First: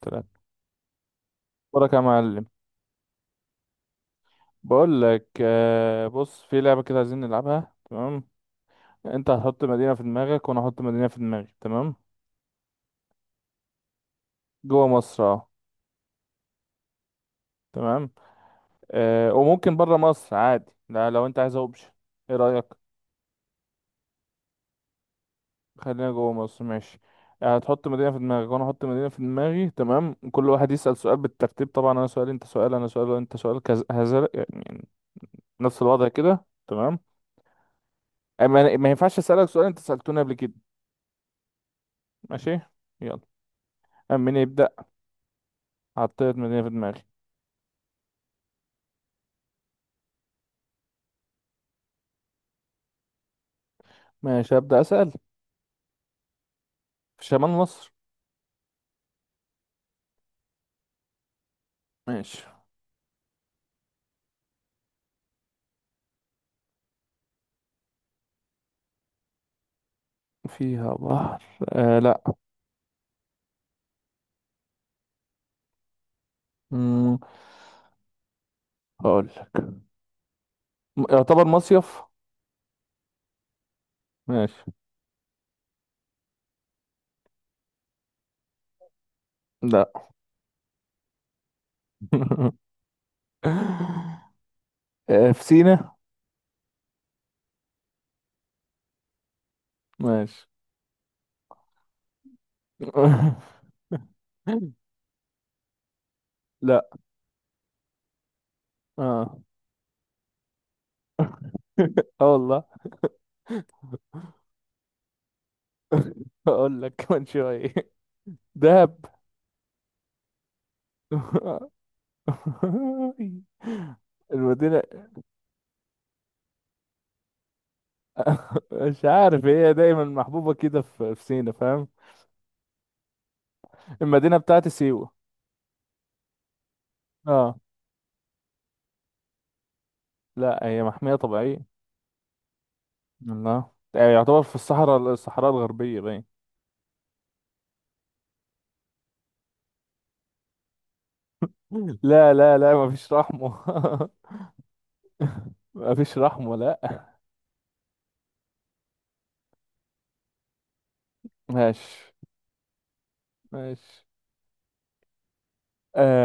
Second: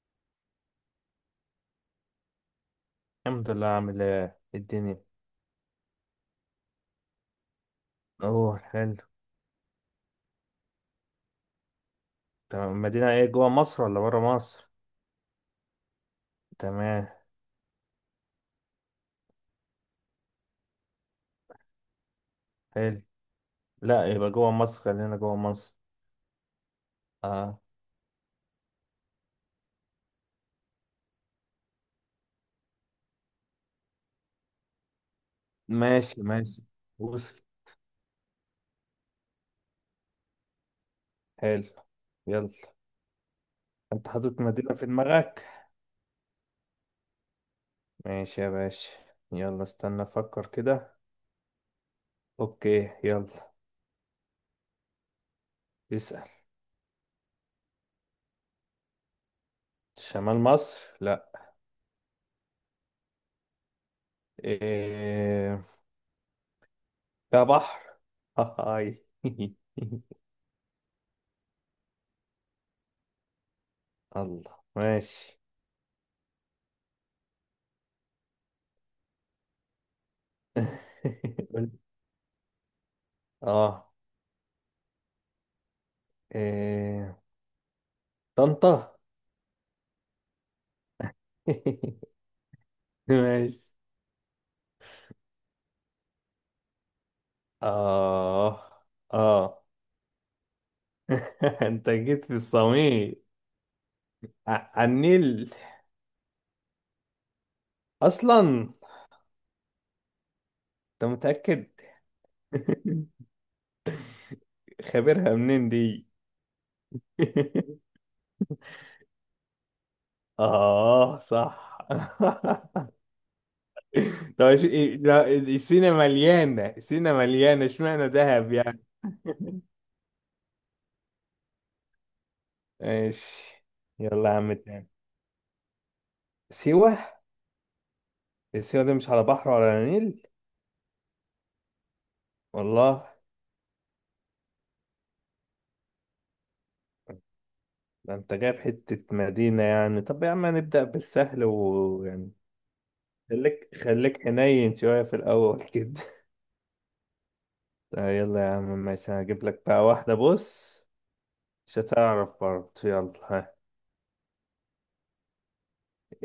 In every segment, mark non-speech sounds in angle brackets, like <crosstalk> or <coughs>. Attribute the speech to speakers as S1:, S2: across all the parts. S1: تلاتة. أخبارك يا معلم؟
S2: الحمد لله. عامل ايه؟ إيه الدنيا؟
S1: بقول لك بص، في لعبة كده عايزين نلعبها، تمام؟
S2: اوه، حلو.
S1: أنت هتحط مدينة في دماغك وأنا هحط مدينة في دماغي، تمام.
S2: تمام. المدينة ايه، جوه مصر ولا برا مصر؟
S1: جوه مصر، أه.
S2: تمام.
S1: تمام. وممكن بره مصر عادي، لا لو أنت عايز أوبشن. إيه رأيك؟
S2: حلو. لا، يبقى جوه مصر، خلينا جوه مصر.
S1: خلينا جوه مصر، ماشي.
S2: اه.
S1: هتحط مدينة في دماغك وأنا هحط مدينة في دماغي، تمام. كل واحد يسأل سؤال بالترتيب، طبعا أنا سؤال أنت سؤال أنا سؤال أنت سؤال كذا، هذا يعني نفس الوضع
S2: ماشي،
S1: كده،
S2: ماشي.
S1: تمام.
S2: وصل.
S1: أما- ما ينفعش أسألك سؤال أنت سألتوني قبل كده.
S2: حلو. يلا.
S1: ماشي، يلا.
S2: انت
S1: أما
S2: حاطط
S1: نبدأ،
S2: مدينة في دماغك.
S1: حطيت مدينة في دماغي.
S2: ماشي يا باشا. يلا، استنى افكر كده. اوكي، يلا.
S1: ماشي، هبدأ أسأل.
S2: اسأل.
S1: في شمال مصر؟
S2: شمال مصر؟ لا.
S1: ماشي.
S2: ايه، ده بحر؟ هاي <laughs>
S1: فيها بحر؟ لا.
S2: الله، ماشي.
S1: مم. هقول، يعتبر
S2: <laughs>
S1: مصيف.
S2: اه.
S1: ماشي.
S2: إيه... طنطا.
S1: لا.
S2: <laughs>
S1: <laughs>
S2: ماشي.
S1: في سينا.
S2: آه، آه.
S1: ماشي.
S2: <laughs> أنت جيت في الصميم.
S1: <laughs>
S2: على النيل
S1: لا.
S2: أصلا.
S1: اه.
S2: أنت متأكد؟
S1: <laughs> اه والله.
S2: <laughs> خبرها منين دي؟
S1: <laughs> هقول لك كمان شوية.
S2: <laughs>
S1: دهب.
S2: آه، صح. <laughs> طب،
S1: المدينة.
S2: لا، سينا مليانة، سينا مليانة، اشمعنى دهب
S1: <laughs>
S2: يعني؟
S1: مش عارف، هي
S2: <laughs>
S1: دايما محبوبة كده في سينا، فاهم.
S2: ماشي. يلا يا
S1: المدينة
S2: عم،
S1: بتاعت
S2: تاني.
S1: سيوة.
S2: سيوة.
S1: اه.
S2: سيوة دي مش على بحر ولا على نيل؟
S1: لا، هي محمية طبيعية.
S2: والله؟
S1: الله، يعني يعتبر في الصحراء، الصحراء الغربية، باين.
S2: ده انت جايب حتة مدينة يعني، طب يا عم نبدأ بالسهل ويعني،
S1: لا لا لا، مفيش رحمة.
S2: خليك خليك حنين شوية في
S1: <laughs>
S2: الأول كده.
S1: مفيش
S2: <laughs>
S1: رحمة، لا.
S2: آه، يلا يا عم ماشي، هجيب لك بقى واحدة، بص. مش
S1: ماشي،
S2: هتعرف برضه، يلا ها.
S1: ماشي.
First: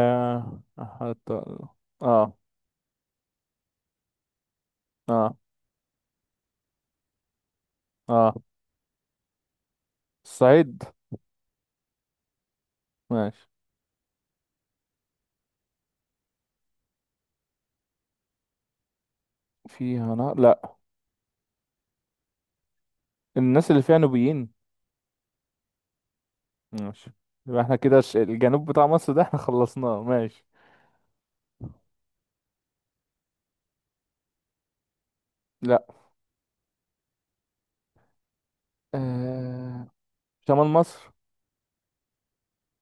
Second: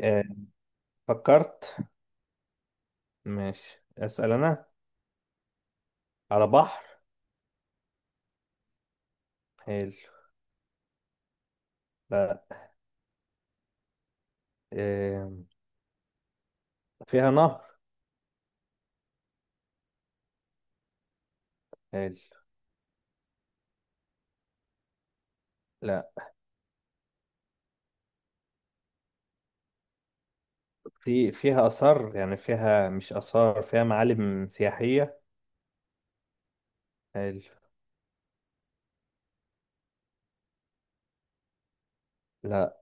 S2: آه،
S1: حتى.
S2: فكرت.
S1: اه.
S2: ماشي، أسأل أنا.
S1: اه.
S2: على بحر؟
S1: اه.
S2: حلو.
S1: الصعيد.
S2: لا.
S1: ماشي.
S2: آه، فيها نهر؟
S1: فيها نار، لا.
S2: حلو.
S1: الناس اللي فيها نوبيين.
S2: لا.
S1: ماشي. يبقى احنا كده الجنوب بتاع مصر ده احنا خلصناه. ماشي.
S2: فيها آثار يعني، فيها مش آثار، فيها معالم سياحية؟
S1: لا.
S2: حلو.
S1: آه شمال مصر.
S2: لا.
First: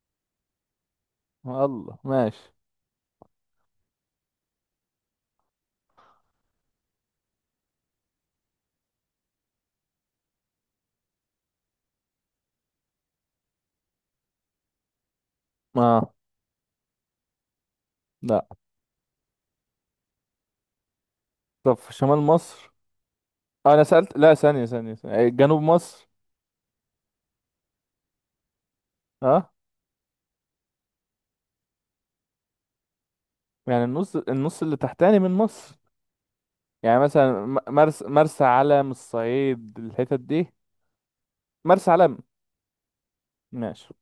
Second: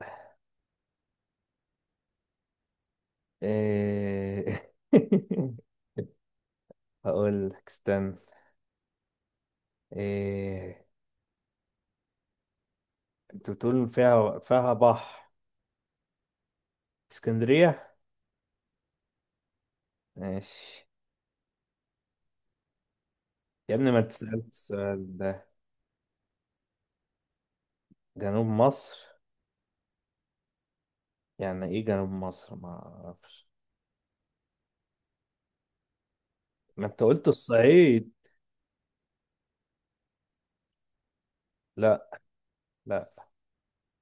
S1: الله، ماشي.
S2: آه، <laughs> هقول لك استنى. إيه، انت بتقول فيها بحر؟
S1: اه.
S2: اسكندرية؟
S1: لا.
S2: ماشي.
S1: طب في شمال مصر.
S2: يا
S1: انا
S2: ابني ما
S1: سألت، لا،
S2: تسأل
S1: ثانية ثانية ثانية.
S2: السؤال
S1: إيه،
S2: ده.
S1: جنوب مصر.
S2: جنوب مصر؟
S1: ها.
S2: يعني ايه جنوب مصر؟ ما اعرفش.
S1: يعني النص، النص اللي تحتاني من مصر.
S2: ما
S1: يعني
S2: انت قلت
S1: مثلا
S2: الصعيد.
S1: مرسى علم، الصعيد، الحتت دي. مرسى
S2: لا،
S1: علم.
S2: لا.
S1: ماشي.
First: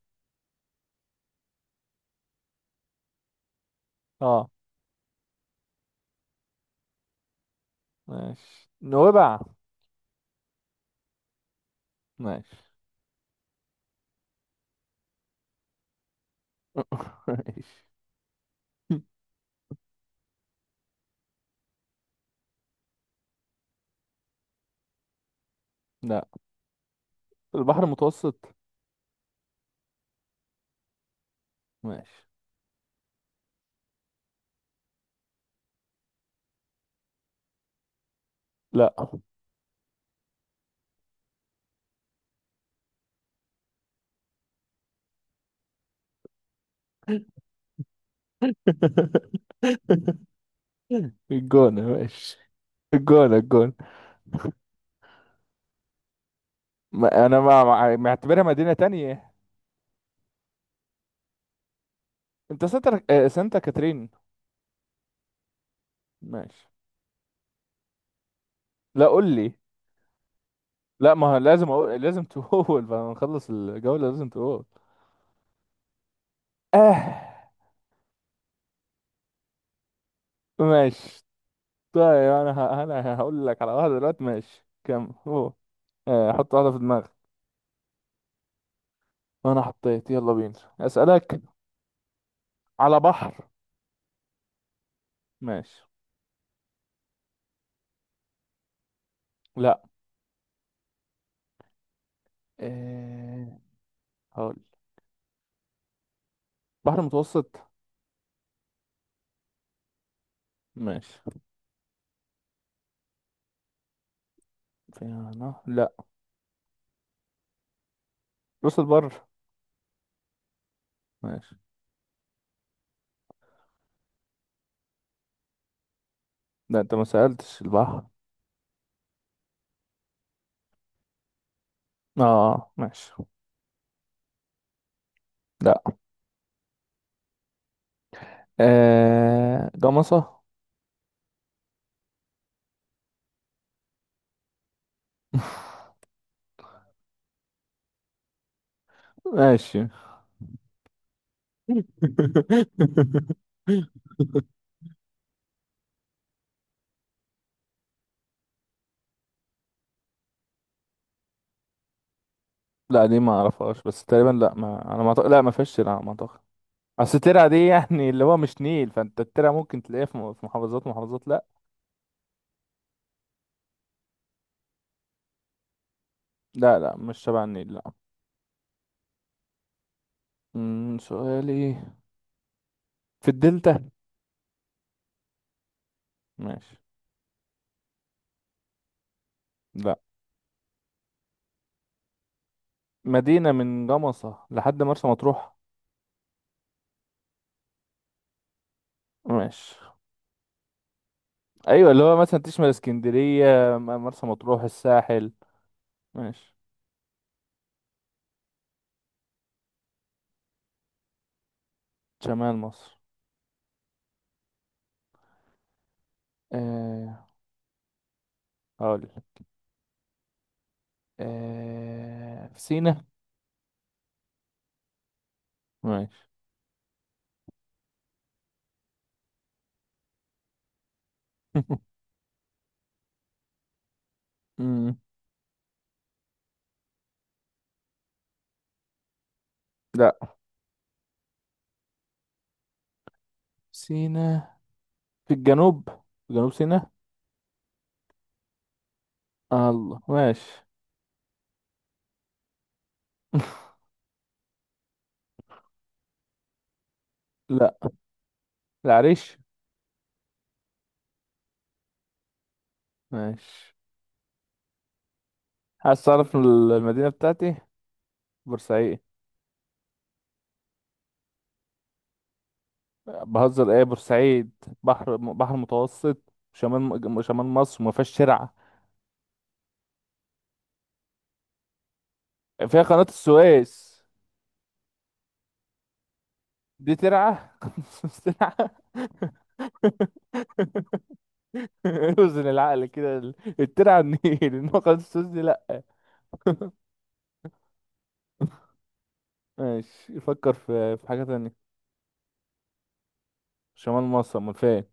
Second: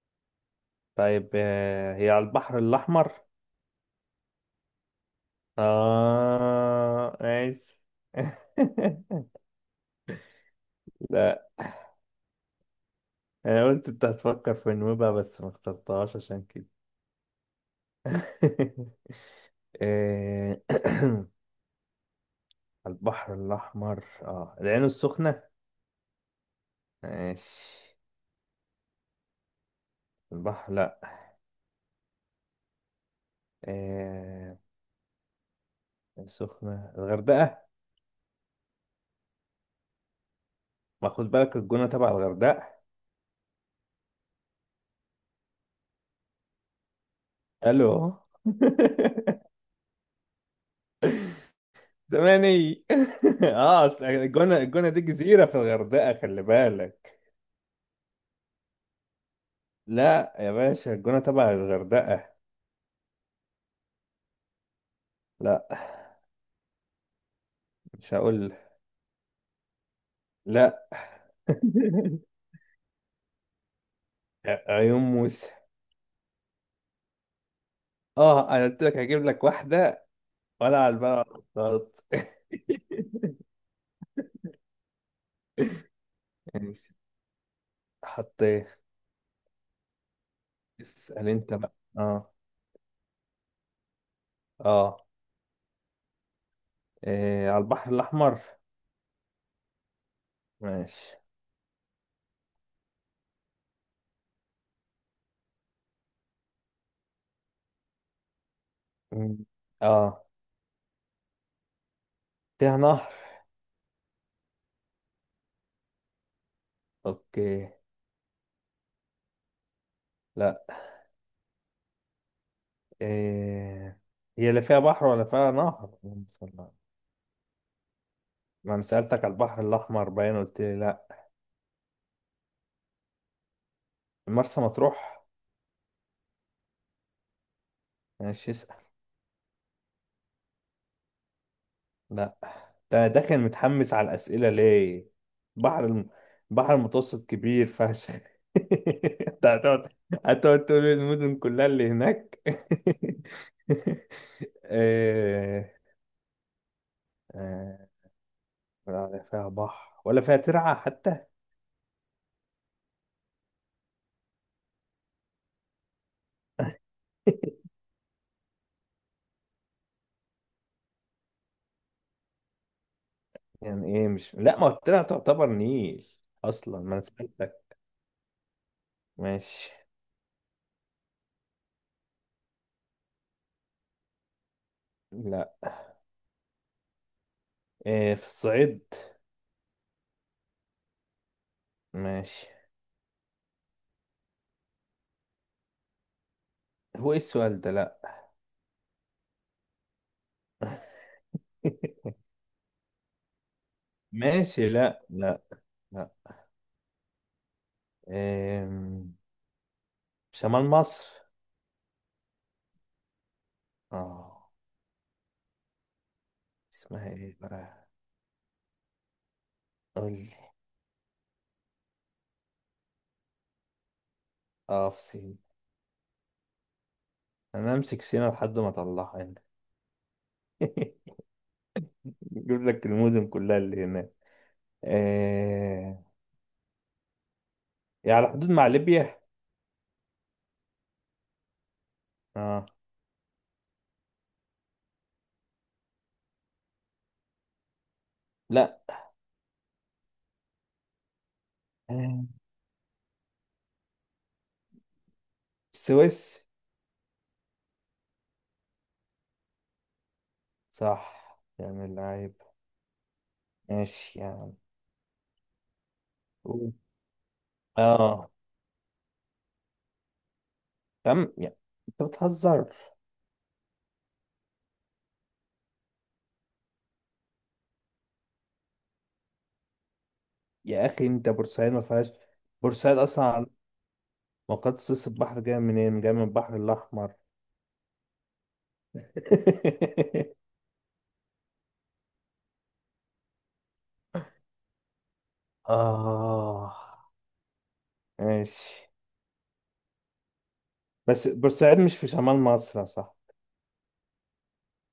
S2: طيب، آه، هي على البحر الأحمر؟
S1: اه،
S2: اه، ماشي.
S1: ماشي.
S2: <laughs>
S1: نوبع.
S2: لا،
S1: ماشي.
S2: انا قلت انت هتفكر في نوبة بس ما اخترتهاش عشان كده.
S1: <laughs> ماشي
S2: <laughs> إيه <clears throat> <coughs> البحر الأحمر، اه، العين السخنة؟
S1: لا. البحر
S2: ماشي.
S1: المتوسط.
S2: البحر؟ لا.
S1: ماشي.
S2: آه. السخنة، الغردقة؟
S1: لا. <laughs>
S2: ما خد بالك الجونة تبع الغردقة، الو <laughs>
S1: الجونة. ماشي.
S2: زماني.
S1: الجونة،
S2: <laughs>
S1: الجونة،
S2: اه، أصل الجونة، الجونة دي جزيرة في الغردقة، خلي بالك.
S1: ما انا معتبرها مدينة تانية.
S2: لا يا باشا، الجونة تبع الغردقة.
S1: انت سانتا كاترين.
S2: لا،
S1: ماشي.
S2: مش هقول.
S1: لا، قول لي.
S2: لا.
S1: لا ما هو
S2: <laughs>
S1: لازم أقول، لازم تقول. <laughs> بعد ما نخلص الجولة لازم تقول.
S2: عيون موسى.
S1: اه.
S2: اه، انا قلت لك هجيب لك واحدة. ولا على
S1: ماشي.
S2: البلد <laughs> ولا على الخطاط.
S1: طيب، انا هقول لك على واحدة دلوقتي، ماشي كم هو. حط واحدة في
S2: ماشي.
S1: دماغك.
S2: حطيت.
S1: انا حطيت، يلا بينا.
S2: اسأل
S1: اسألك.
S2: انت بقى. اه،
S1: على بحر؟
S2: اه.
S1: ماشي.
S2: إيه، على البحر الأحمر؟
S1: لا.
S2: ماشي.
S1: آه هقول بحر متوسط.
S2: مم. اه.
S1: ماشي.
S2: فيها نهر؟
S1: في نهر، لا.
S2: اوكي.
S1: راس البر.
S2: لا.
S1: ماشي.
S2: إيه، هي اللي فيها بحر ولا فيها نهر، اللهم صل على-
S1: لا، انت ما سألتش البحر.
S2: ما انا سألتك على البحر الأحمر باين، قلت لي لا.
S1: اه، ماشي.
S2: مرسى مطروح؟
S1: لا.
S2: ماشي.
S1: جمصة.
S2: لا. ده انا داخل متحمس على الأسئلة ليه؟ بحر الم... بحر المتوسط كبير فشخ. <laughs>
S1: <laughs>
S2: انت
S1: ماشي.
S2: هتقعد تقول لي المدن كلها اللي هناك؟
S1: <laughs>
S2: <laughs> آه، آه، ولا فيها بحر ولا فيها ترعة حتى؟
S1: لا، دي ما اعرفهاش بس تقريبا، لا، ما انا ما أعتقد- لا ما فيش، لا ما اعتقد. اصل ترعه دي يعني اللي هو مش نيل، فانت الترعه ممكن تلاقيها في في محافظات ومحافظات، لا.
S2: <laughs> يعني ايه مش، لا ما هو الترعة تعتبر نيل
S1: لا
S2: اصلا، ما
S1: لا،
S2: انا
S1: مش شبه النيل،
S2: سألتك.
S1: لا.
S2: ماشي.
S1: سؤالي، في الدلتا؟
S2: لا.
S1: ماشي.
S2: إيه، في الصعيد؟
S1: لا.
S2: ماشي.
S1: مدينه من جمصه لحد مرسى مطروح.
S2: هو ايه السؤال ده؟ لا.
S1: ماشي. ايوه، اللي
S2: <laughs>
S1: هو مثلا تشمل اسكندريه، مرسى مطروح،
S2: ماشي. لا،
S1: الساحل.
S2: لا، لا.
S1: ماشي.
S2: إيه، شمال مصر؟
S1: شمال مصر.
S2: اه. اسمها
S1: آه
S2: ايه بقى؟
S1: هقول.
S2: قول لي.
S1: في سينا.
S2: اه، في سينا.
S1: ماشي.
S2: انا امسك سينا لحد ما اطلعها هنا. <laughs>
S1: <laughs>
S2: اجيب لك المدن كلها اللي هناك.
S1: أمم،
S2: آه. يعني على حدود مع ليبيا؟
S1: لا،
S2: اه.
S1: سينا في الجنوب، في جنوب سيناء.
S2: لا.
S1: الله، ماشي.
S2: آه،
S1: <laughs>
S2: السويس؟
S1: لا. العريش.
S2: صح يعني العيب.
S1: ماشي.
S2: ماشي يعني.
S1: عايز تعرف
S2: قول.
S1: المدينة بتاعتي؟
S2: اه.
S1: بورسعيد.
S2: تم يعني. انت بتهزر؟
S1: بهزر ايه؟ بورسعيد، بحر، بحر متوسط، شمال مصر، ما فيهاش ترعة.
S2: يا اخي انت، بورسعيد ما فيهاش،
S1: فيها
S2: بورسعيد
S1: قناة
S2: اصلا
S1: السويس،
S2: مقاط سويس، البحر جاي منين، جاي من البحر
S1: دي
S2: الاحمر.
S1: ترعة؟ <laughs> قناة السويس ترعة؟ <laughs> اوزن العقل كده، الترعة النيل. <laughs> انما قناة السويس دي
S2: <laughs>
S1: لا.
S2: آه، ماشي.
S1: <laughs> ماشي، يفكر في حاجة
S2: بس
S1: تانية.
S2: بورسعيد مش في شمال مصر صح؟
S1: شمال مصر ما فيهاش،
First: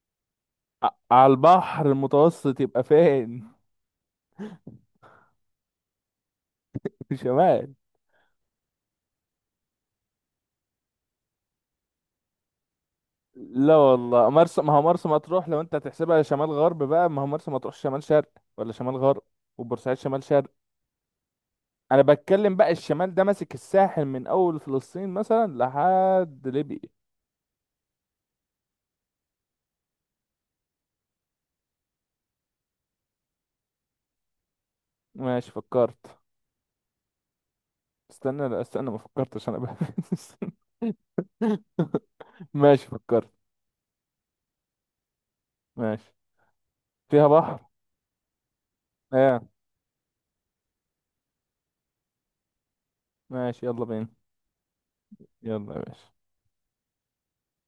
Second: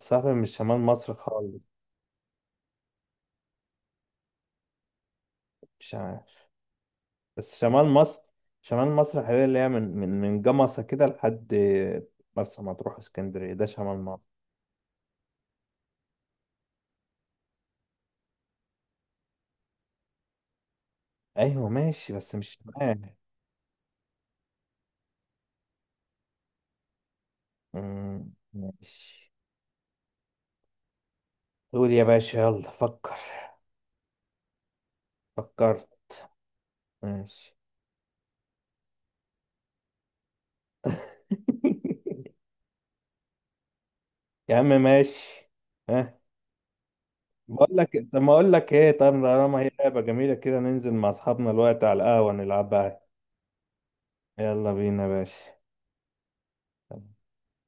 S2: صح، مش شمال مصر
S1: على
S2: خالص.
S1: البحر المتوسط يبقى فين؟
S2: مش عارف.
S1: <laughs>
S2: بس
S1: شمال.
S2: شمال مصر، شمال مصر حبيبي اللي هي من جمصة كده لحد مرسى مطروح، اسكندرية، ده
S1: لا
S2: شمال مصر.
S1: والله، مرسى، ما هو مرسى مطروح لو انت هتحسبها شمال غرب بقى، ما هو مرسى مطروح شمال شرق ولا شمال غرب، وبورسعيد شمال شرق.
S2: ايوه،
S1: انا
S2: ماشي، بس
S1: بتكلم
S2: مش
S1: بقى الشمال
S2: شمال.
S1: ده ماسك الساحل من اول فلسطين مثلا لحد ليبيا.
S2: ماشي. قول يا باشا، يلا فكر.
S1: ماشي، فكرت.
S2: فكرت؟ ماشي.
S1: استنى، لا استنى، ما فكرتش انا بقى.
S2: <laughs>
S1: <laughs> ماشي، فكرت.
S2: يا عم، ماشي.
S1: ماشي.
S2: ها.
S1: فيها بحر.
S2: بقول لك، طب ما اقول لك ايه، طب
S1: اه،
S2: طالما هي لعبة جميلة كده، ننزل مع اصحابنا الوقت على القهوة نلعبها.
S1: ماشي. يلا بينا.
S2: يلا بينا يا باشا.
S1: يلا يا باشا.
S2: طب.